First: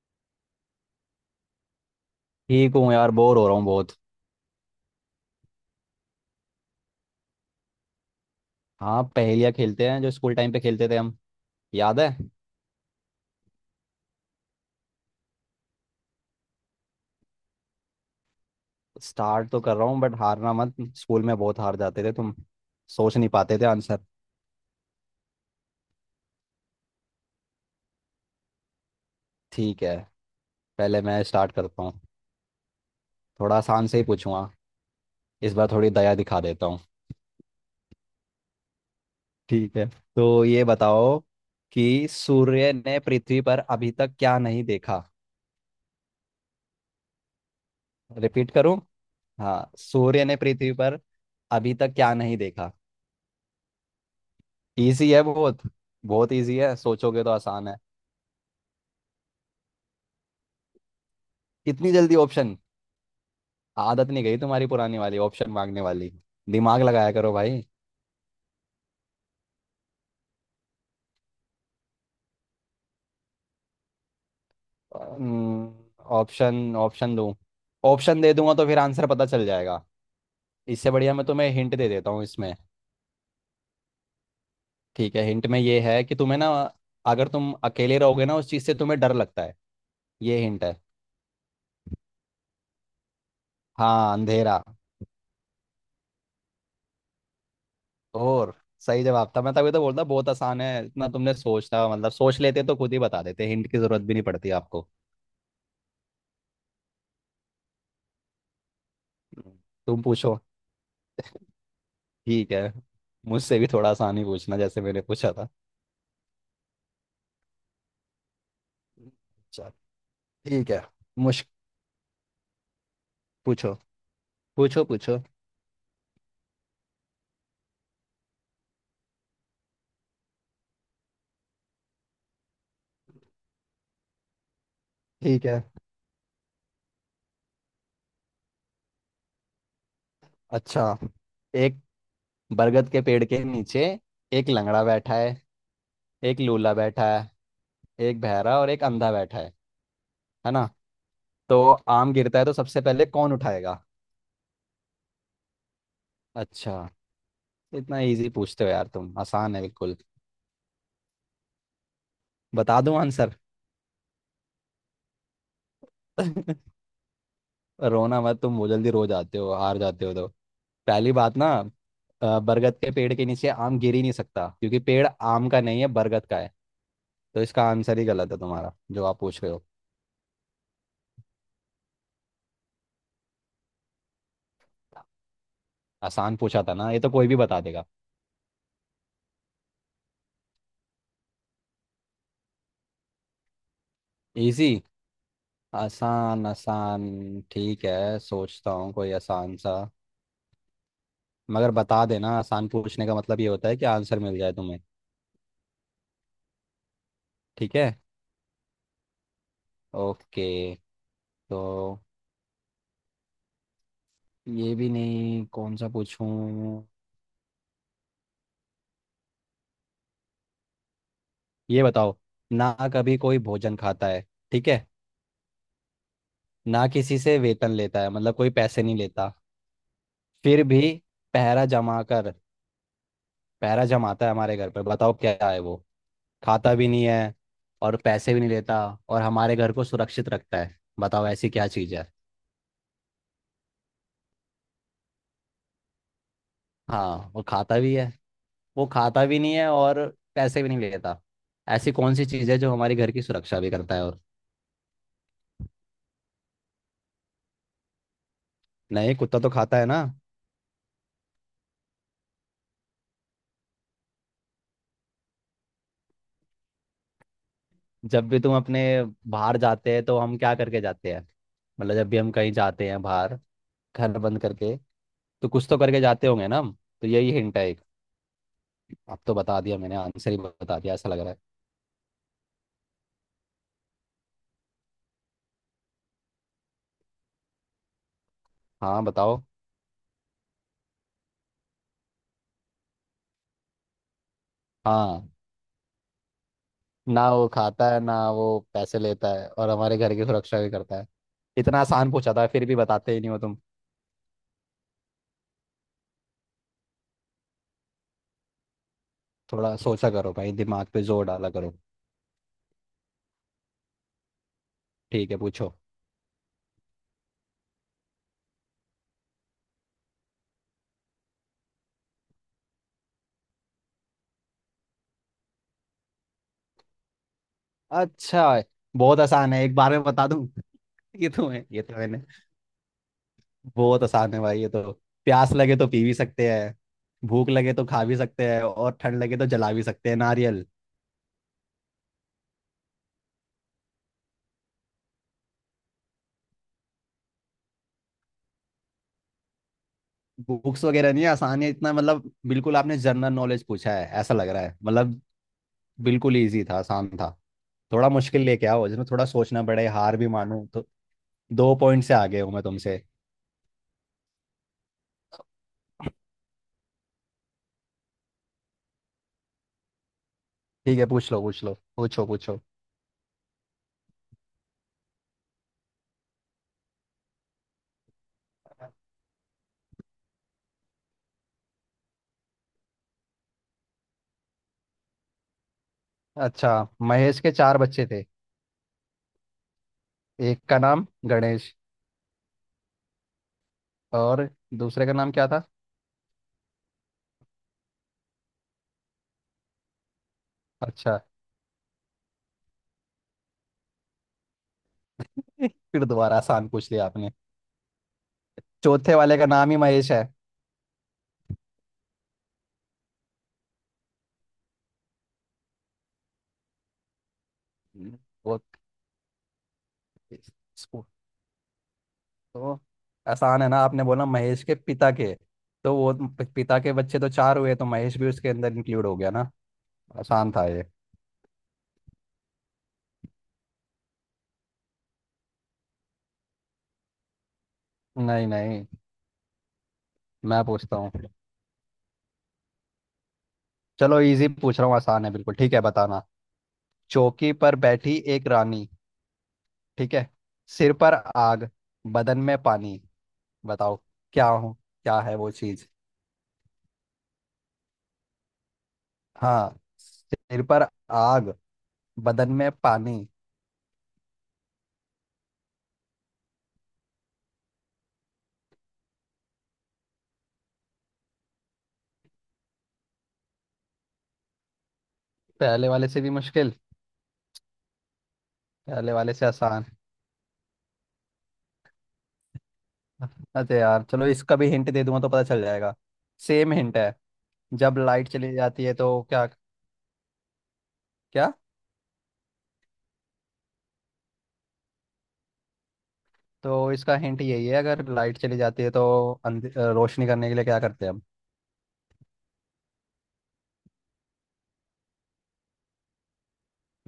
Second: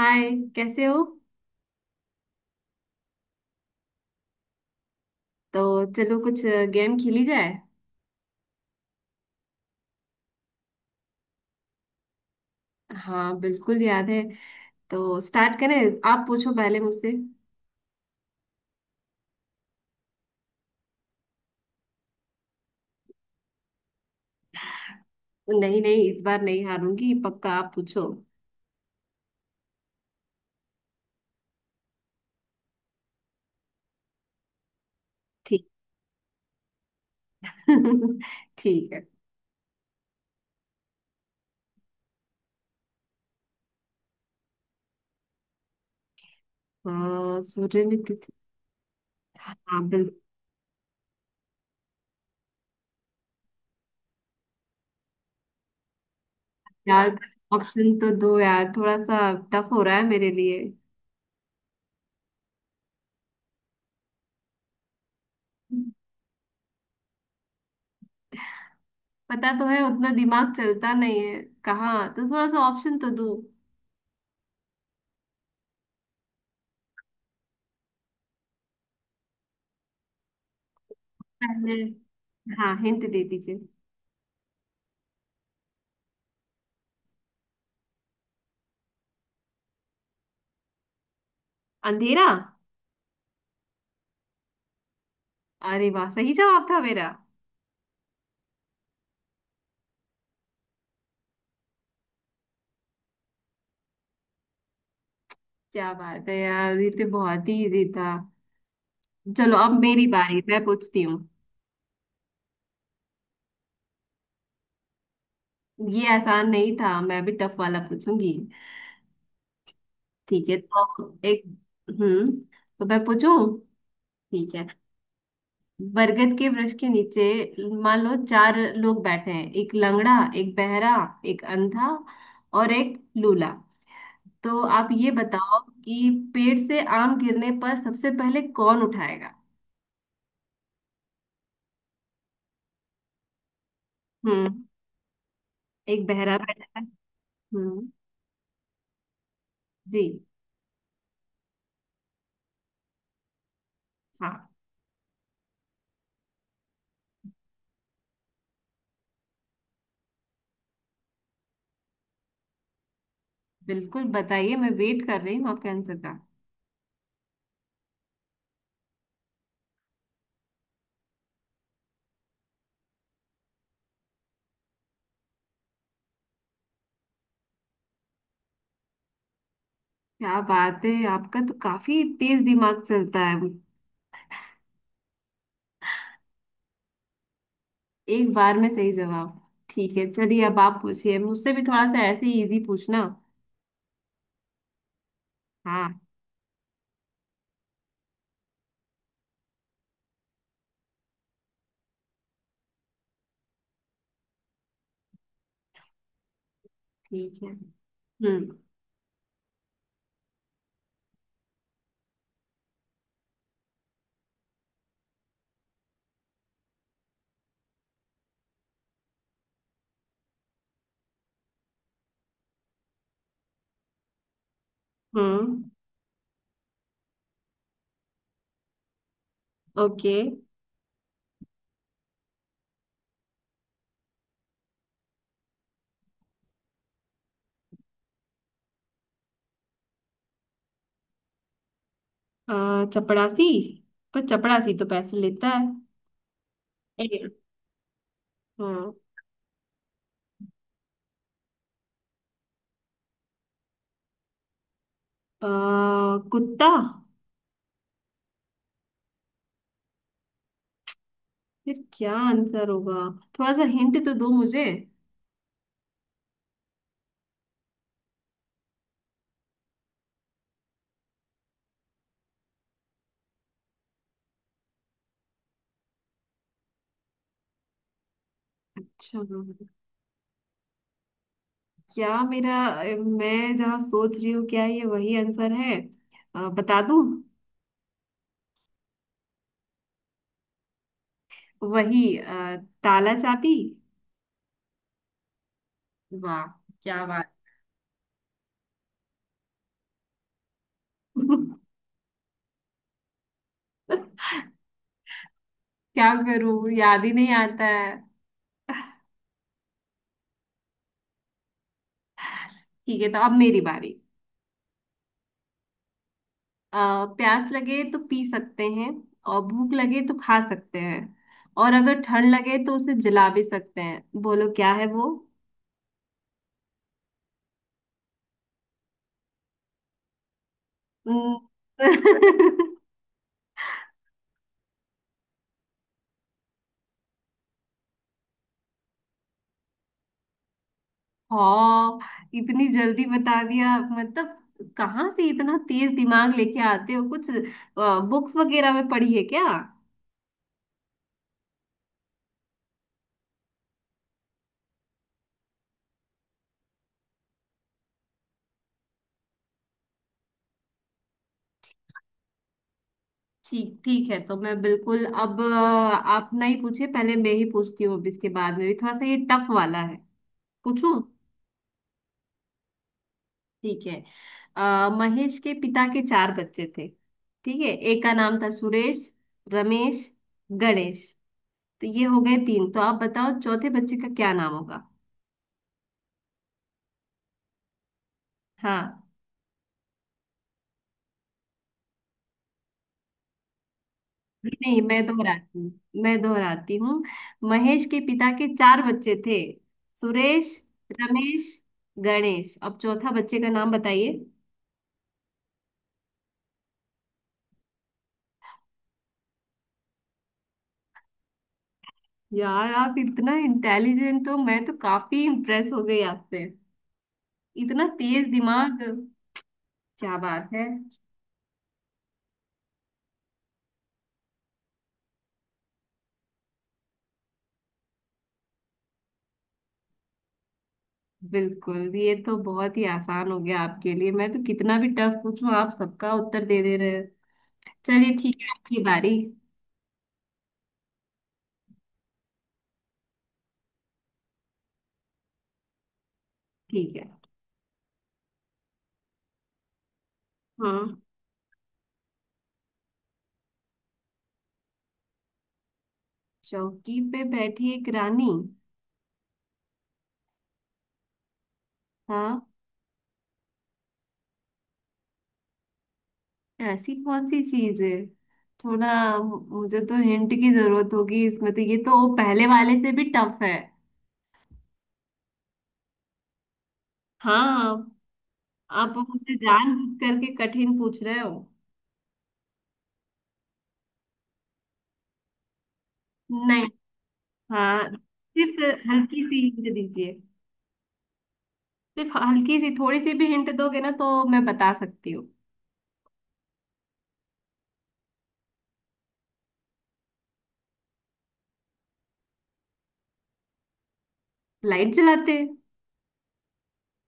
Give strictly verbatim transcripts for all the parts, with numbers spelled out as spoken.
हाय। कैसे हो? ठीक हूँ यार, बोर हो रहा हूँ बहुत। तो चलो कुछ गेम खेली जाए। हाँ, पहेलियाँ खेलते हैं जो स्कूल टाइम पे खेलते थे हम। याद है? हाँ, बिल्कुल याद है। तो स्टार्ट करें? आप पूछो पहले मुझसे। स्टार्ट तो कर रहा हूँ, बट हारना मत। स्कूल में बहुत हार जाते थे तुम, सोच नहीं पाते थे आंसर। नहीं नहीं, इस बार नहीं हारूंगी, पक्का। आप पूछो। ठीक है, पहले मैं स्टार्ट करता हूँ। थोड़ा आसान से ही पूछूंगा। इस ठीक, बार थोड़ी दया दिखा देता हूँ। ठीक है। ठीक है, तो ये बताओ कि सूर्य ने पृथ्वी पर अभी तक क्या नहीं देखा? अ, सूर्य ने पृथ्वी। रिपीट करूँ? हाँ, हाँ, बिल्कुल। सूर्य ने पृथ्वी पर अभी तक क्या नहीं देखा? इजी है बहुत। बहुत इजी है, यार, सोचोगे तो आसान है। ऑप्शन तो दो यार, थोड़ा सा टफ हो रहा है मेरे लिए। इतनी जल्दी ऑप्शन? आदत नहीं गई तुम्हारी पुरानी वाली, ऑप्शन मांगने वाली। दिमाग लगाया करो भाई। पता तो है, उतना दिमाग चलता नहीं है। कहाँ तो थोड़ा सा ऑप्शन तो दो। ऑप्शन ऑप्शन दूं? ऑप्शन दे दूंगा तो फिर आंसर पता चल जाएगा। इससे बढ़िया मैं तुम्हें हिंट पहले। दे देता हूँ इसमें। हाँ, हिंट दे दीजिए। ठीक है, हिंट में ये है कि तुम्हें ना, अगर तुम अकेले रहोगे ना, उस चीज़ से तुम्हें डर लगता है। ये हिंट है। अंधेरा। हाँ, अंधेरा। अरे वाह, सही जवाब था मेरा। और सही जवाब था, मैं तभी तो बोलता बहुत आसान है इतना। तुमने सोचना, मतलब सोच लेते तो खुद ही बता देते, हिंट की जरूरत भी नहीं पड़ती आपको। क्या बात है यार, ये तो बहुत ही इजी था। चलो अब तुम मेरी पूछो। बारी, मैं पूछती हूँ। ठीक है, मुझसे भी थोड़ा आसान ही पूछना जैसे मैंने पूछा था। ये आसान नहीं था, मैं भी टफ वाला पूछूंगी। अच्छा। ठीक है, ठीक है, तो मुझ एक। हम्म, तो मैं पूछूं? पूछो ठीक है। पूछो पूछो। बरगद के वृक्ष के नीचे मान लो चार लोग बैठे हैं। एक लंगड़ा, एक बहरा, एक अंधा और एक लूला। तो आप ये ठीक बताओ है। कि पेड़ से आम गिरने पर सबसे पहले कौन उठाएगा? अच्छा, एक बरगद के पेड़ के नीचे एक हम्म। लंगड़ा बैठा है, एक बहरा एक बैठा लूला है। बैठा है, हम्म। एक बहरा और एक अंधा बैठा है जी। है ना? तो आम गिरता है तो सबसे पहले कौन उठाएगा? हाँ, अच्छा। इतना इजी पूछते हो यार तुम, आसान है बिल्कुल। बता दूं आंसर? बिल्कुल बताइए, मैं वेट कर रही हूँ आपके आंसर का। रोना मत तुम, वो जल्दी रो जाते हो, हार जाते हो तो। पहली बात ना, अ, बरगद के पेड़ के नीचे आम गिर ही नहीं सकता, क्योंकि पेड़ आम का नहीं है, बरगद का है। तो इसका आंसर ही गलत है तुम्हारा, जो आप पूछ रहे हो। क्या बात है, आपका तो काफी तेज दिमाग चलता है। आसान पूछा था ना, ये तो कोई भी बता देगा। एक बार में सही जवाब। ठीक है, चलिए अब आप पूछिए, मुझसे भी थोड़ा सा ऐसे ही इजी पूछना। इजी? हाँ। आसान आसान, ठीक है, सोचता हूँ कोई आसान सा। मगर बता देना, आसान पूछने का मतलब ये होता है कि आंसर मिल जाए तुम्हें। ठीक है। ठीक है। हम्म। ओके। तो ये भी नहीं, कौन सा पूछूं। ये बताओ, ना कभी कोई भोजन खाता है, ठीक है, हम्म। ना किसी से वेतन लेता है, मतलब कोई पैसे नहीं लेता। ओके। फिर भी पहरा जमा कर, पहरा जमाता है हमारे घर पर। बताओ क्या है वो? खाता भी नहीं है और पैसे भी नहीं लेता और हमारे घर को सुरक्षित रखता है। बताओ ऐसी क्या चीज़ है? आ, चपड़ासी। पर चपड़ासी तो पैसे लेता है। ए, हाँ वो खाता भी है। वो हाँ। खाता भी नहीं है और पैसे भी नहीं लेता। ऐसी कौन सी चीज़ है जो हमारे घर की सुरक्षा भी करता है और? आ, कुत्ता। नहीं, कुत्ता तो खाता है ना। फिर क्या आंसर होगा? थोड़ा सा हिंट तो दो मुझे। जब भी तुम अपने बाहर जाते हैं तो हम क्या करके जाते हैं? मतलब जब भी हम कहीं जाते हैं बाहर, घर बंद करके, तो कुछ तो करके जाते होंगे ना हम। तो यही हिंट है एक। अब अच्छा, तो बता दिया मैंने, आंसर ही बता दिया ऐसा लग रहा है। क्या मेरा? मैं जहाँ सोच रही हूँ, क्या ये वही आंसर है? अ, बता दूँ? हाँ, बताओ। वही, अ, ताला चाबी। हाँ। वाह, क्या ना बात! वो खाता है, ना वो पैसे लेता है, और हमारे घर की सुरक्षा भी करता है। इतना आसान पूछा था, फिर भी बताते ही नहीं हो तुम। क्या करूँ, याद ही नहीं आता है। थोड़ा सोचा करो भाई, दिमाग पे जोर डाला करो। ठीक है, तो अब मेरी बारी। ठीक है, पूछो। अ, प्यास लगे तो पी सकते हैं, और भूख लगे तो खा सकते हैं, और अगर ठंड लगे तो उसे जला भी सकते हैं। बोलो क्या है वो? अच्छा। बहुत आसान है, एक बार में बता दूं। ये न- तो है, ये तो मैंने, बहुत आसान है भाई ये तो। प्यास लगे तो पी भी सकते हैं, भूख लगे तो खा भी सकते हैं, और ठंड लगे तो जला भी सकते हैं, नारियल। हाँ, इतनी जल्दी बता दिया, मतलब कहाँ से इतना तेज दिमाग लेके आते हो कुछ? बुक्स वगैरह में पढ़ी है क्या? बुक्स वगैरह नहीं है, आसान है इतना, मतलब बिल्कुल आपने जनरल नॉलेज पूछा है ऐसा लग रहा है मतलब। बिल्कुल इजी था, आसान था। थोड़ा मुश्किल लेके आओ, जिसमें थोड़ा सोचना पड़े, हार भी मानूं तो। दो पॉइंट से आगे हूं मैं तुमसे। ठीक, ठीक है। तो मैं बिल्कुल अब अ, आप नहीं पूछे, पहले मैं ही पूछती हूँ। अब इसके बाद में भी थोड़ा सा ये टफ वाला है, ठीक पूछूं? है, पूछ लो पूछ लो, पूछो पूछो। ठीक है। अ, महेश के पिता के चार बच्चे थे। ठीक है, एक का नाम था सुरेश, रमेश, गणेश। तो ये हो गए तीन, तो आप बताओ चौथे बच्चे का क्या नाम होगा? अच्छा, महेश के चार बच्चे थे, हाँ। एक का नाम गणेश, और नहीं, मैं दूसरे का नाम क्या दोहराती था? हूँ मैं दोहराती हूँ महेश के पिता के चार बच्चे थे। सुरेश, अच्छा। रमेश, गणेश। अब चौथा बच्चे का नाम बताइए। फिर दोबारा आसान पूछ लिया आपने। चौथे वाले का नाम ही महेश है। यार आप इतना इंटेलिजेंट हो, मैं तो काफी इम्प्रेस हो गई आपसे। इतना तेज वो दिमाग, क्या बात है! स्कू- तो आसान है ना, आपने बोला महेश के पिता के, तो वो प- पिता के बच्चे तो चार हुए, तो महेश भी उसके अंदर इंक्लूड हो गया ना। आसान था ये। बिल्कुल, ये तो बहुत ही आसान हो गया आपके लिए। मैं तो कितना भी टफ पूछूं, आप सबका उत्तर दे दे रहे हैं। चलिए ठीक नहीं है, आपकी नहीं बारी। मैं पूछता हूँ। चलो इजी पूछ रहा हूँ, आसान है बिल्कुल, ठीक है, बताना। ठीक है। चौकी पर बैठी एक रानी, ठीक है, हाँ। सिर पर आग, बदन में पानी। बताओ क्या हूँ, क्या है वो चीज? चौकी पे बैठी एक रानी। हाँ, सिर पर आग, हाँ। बदन में पानी। ऐसी कौन सी चीज है? थोड़ा, मुझे तो हिंट की जरूरत होगी इसमें तो। ये तो पहले वाले से भी टफ है। पहले वाले से भी मुश्किल? हाँ, आप पहले वाले मुझसे से आसान। जानबूझ करके कठिन पूछ रहे हो। अरे यार चलो, इसका भी हिंट दे दूंगा तो पता चल जाएगा। नहीं। सेम हिंट है। हाँ। जब लाइट चली सिर्फ जाती है तो हल्की सी क्या? हिंट दीजिए। क्या? सिर्फ हल्की सी, थोड़ी सी भी हिंट दोगे ना तो मैं बता सकती हूँ। तो इसका हिंट यही है, अगर लाइट चली जाती है तो अंधे- अ, रोशनी करने के लिए क्या करते हैं हम? लाइट जलाते हैं।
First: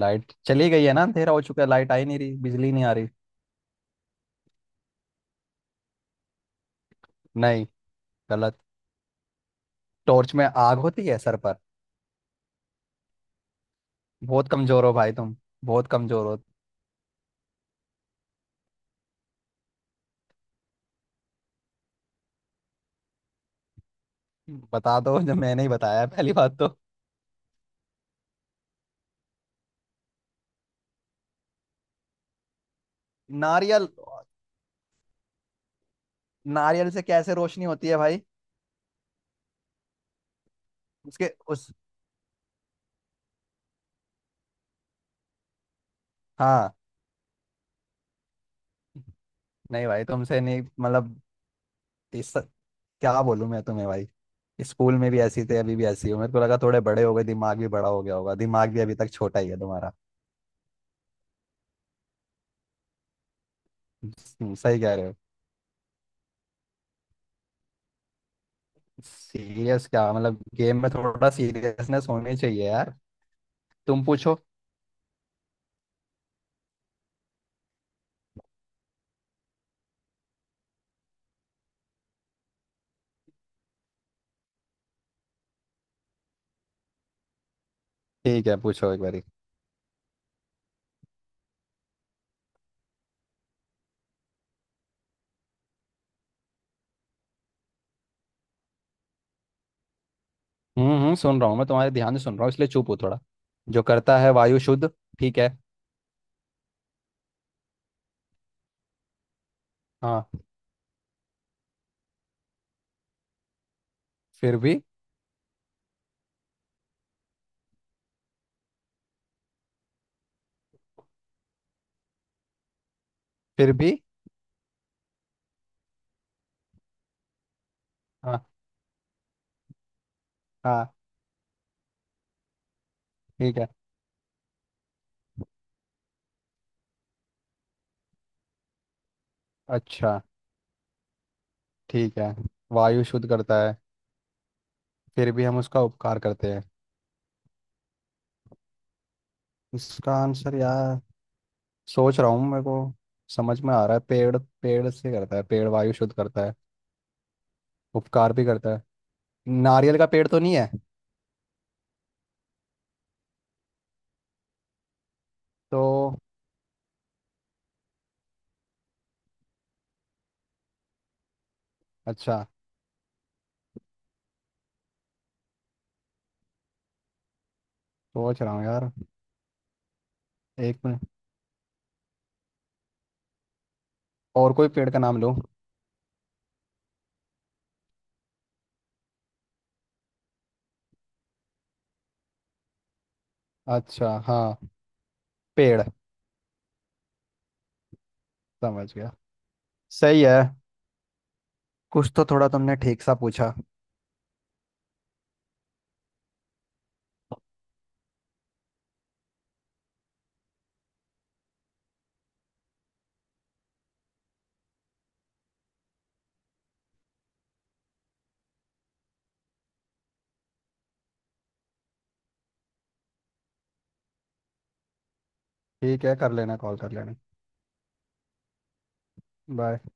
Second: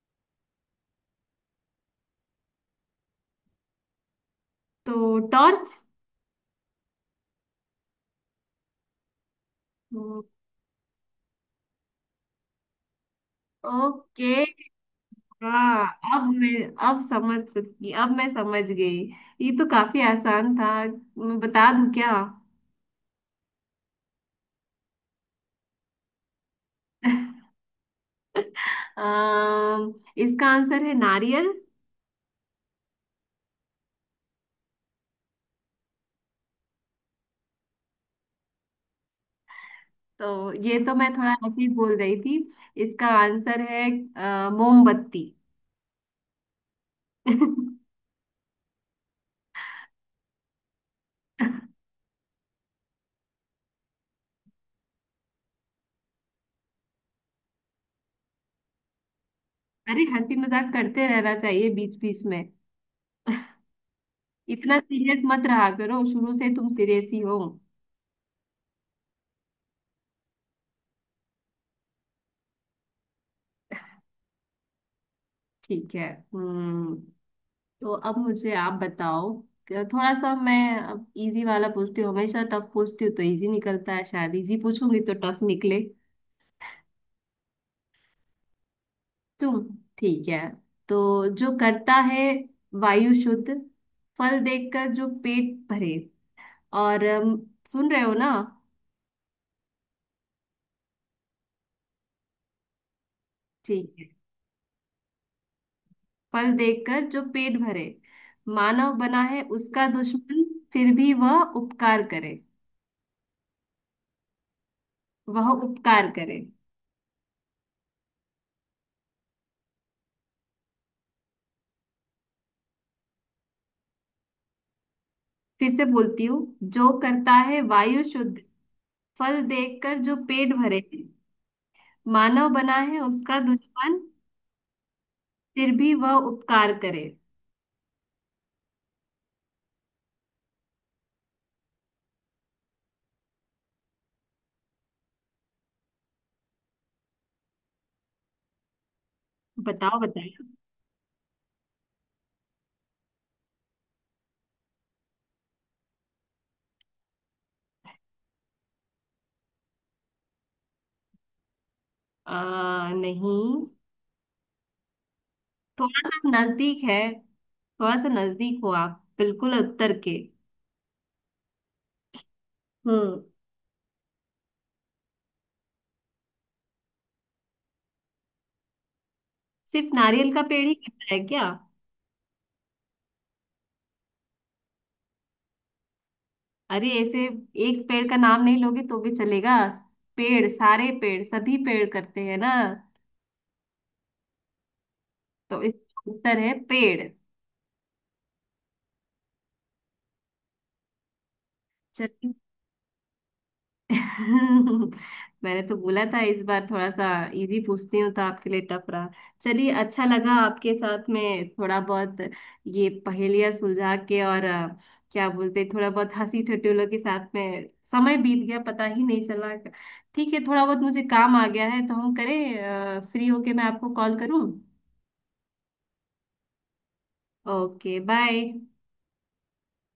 लाइट चली गई है ना, अंधेरा हो चुका है, लाइट आई नहीं रही, बिजली नहीं आ रही। तो टॉर्च। नहीं, गलत। टॉर्च में आग होती है सर पर? ओके। बहुत कमजोर हो भाई तुम। हाँ। बहुत अब कमजोर हो। मैं, अब समझ सकती, अब मैं समझ गई। ये तो काफी आसान था। मैं बता दूं क्या? बता दो, जब मैंने ही बताया है, पहली बात तो। अम, इसका आंसर है नारियल। नारियल? नारियल से कैसे रोशनी होती है भाई? तो ये तो मैं उसके थोड़ा ऐसे ही उस, बोल रही थी। इसका आंसर है अ, मोमबत्ती। हाँ, नहीं भाई, तुमसे नहीं मतलब। इस, क्या बोलूं मैं तुम्हें भाई। स्कूल में भी ऐसी थे, अभी भी ऐसी हो। मेरे को लगा थोड़े बड़े हो गए, दिमाग भी बड़ा हो गया होगा, दिमाग भी अभी तक छोटा ही है तुम्हारा। अरे हंसी मजाक करते रहना चाहिए बीच बीच में। हम्म, इतना सही कह रहे हो। सीरियस मत रहा करो, शुरू से तुम सीरियस ही हो। सीरियस क्या मतलब, गेम में थोड़ा सीरियसनेस होनी चाहिए यार। तुम पूछो। ठीक है। हम्म। तो अब मुझे आप बताओ। क- थोड़ा सा मैं अब इजी वाला पूछती हूँ। हमेशा टफ पूछती हूँ तो इजी निकलता है, शायद इजी पूछूंगी तो टफ निकले। ठीक है, पूछो एक बारी। तुम। ठीक है। तो जो करता है वायु शुद्ध, फल देखकर जो पेट भरे, और अम, सुन रहे हो ना? हम्म हम्म सुन रहा हूँ मैं तुम्हारे, ध्यान से सुन रहा हूँ इसलिए चुप हूँ थोड़ा। जो ठीक है। करता है वायु शुद्ध, ठीक है। फल देखकर जो पेट भरे, मानव बना है उसका हाँ। दुश्मन, फिर भी वह उपकार करे। फिर भी। वह उपकार करे। फिर भी। फिर से बोलती हूँ। जो करता है वायु शुद्ध, हाँ। फल देखकर जो पेट भरे, हाँ। मानव बना है उसका ठीक है। दुश्मन, फिर भी वह उपकार करे। अच्छा, ठीक है। वायु शुद्ध करता है, फिर भी हम उसका उपकार करते हैं। बताओ इसका बताओ। आंसर यार, सोच रहा हूँ मेरे को। समझ में आ रहा है, पेड़, पेड़ से करता है, पेड़ वायु शुद्ध करता है, उपकार भी करता है। नारियल का पेड़ तो नहीं है? आ, नहीं, तो? थोड़ा सा नजदीक है। थोड़ा सा नजदीक हो आप बिल्कुल उत्तर के। अच्छा। हम्म। सोच रहा हूँ यार। सिर्फ नारियल का पेड़ ही एक मिनट। कटता है क्या? और कोई पेड़ का नाम लूँ? अरे ऐसे एक पेड़ का नाम नहीं लोगे तो भी चलेगा। पेड़, सारे पेड़, सभी पेड़ करते हैं ना। अच्छा हाँ। तो पेड़। इसका उत्तर है पेड़। समझ गया। सही है। कुछ तो चलिए। थोड़ा तुमने ठीक सा पूछा। मैंने तो बोला था इस बार थोड़ा सा इजी पूछती हूँ तो आपके लिए टफ रहा। चलिए, अच्छा लगा आपके साथ में थोड़ा बहुत ये पहेलियां सुलझा के, और अ, क्या बोलते हैं, थोड़ा बहुत हंसी ठटोलों के साथ में समय बीत गया, पता ही नहीं चला। ठीक है, थोड़ा बहुत मुझे काम आ गया है, तो हम करें, फ्री होके मैं आपको कॉल करूँ। ठीक है, कर लेना, कॉल कर लेना। Okay, bye. बाय।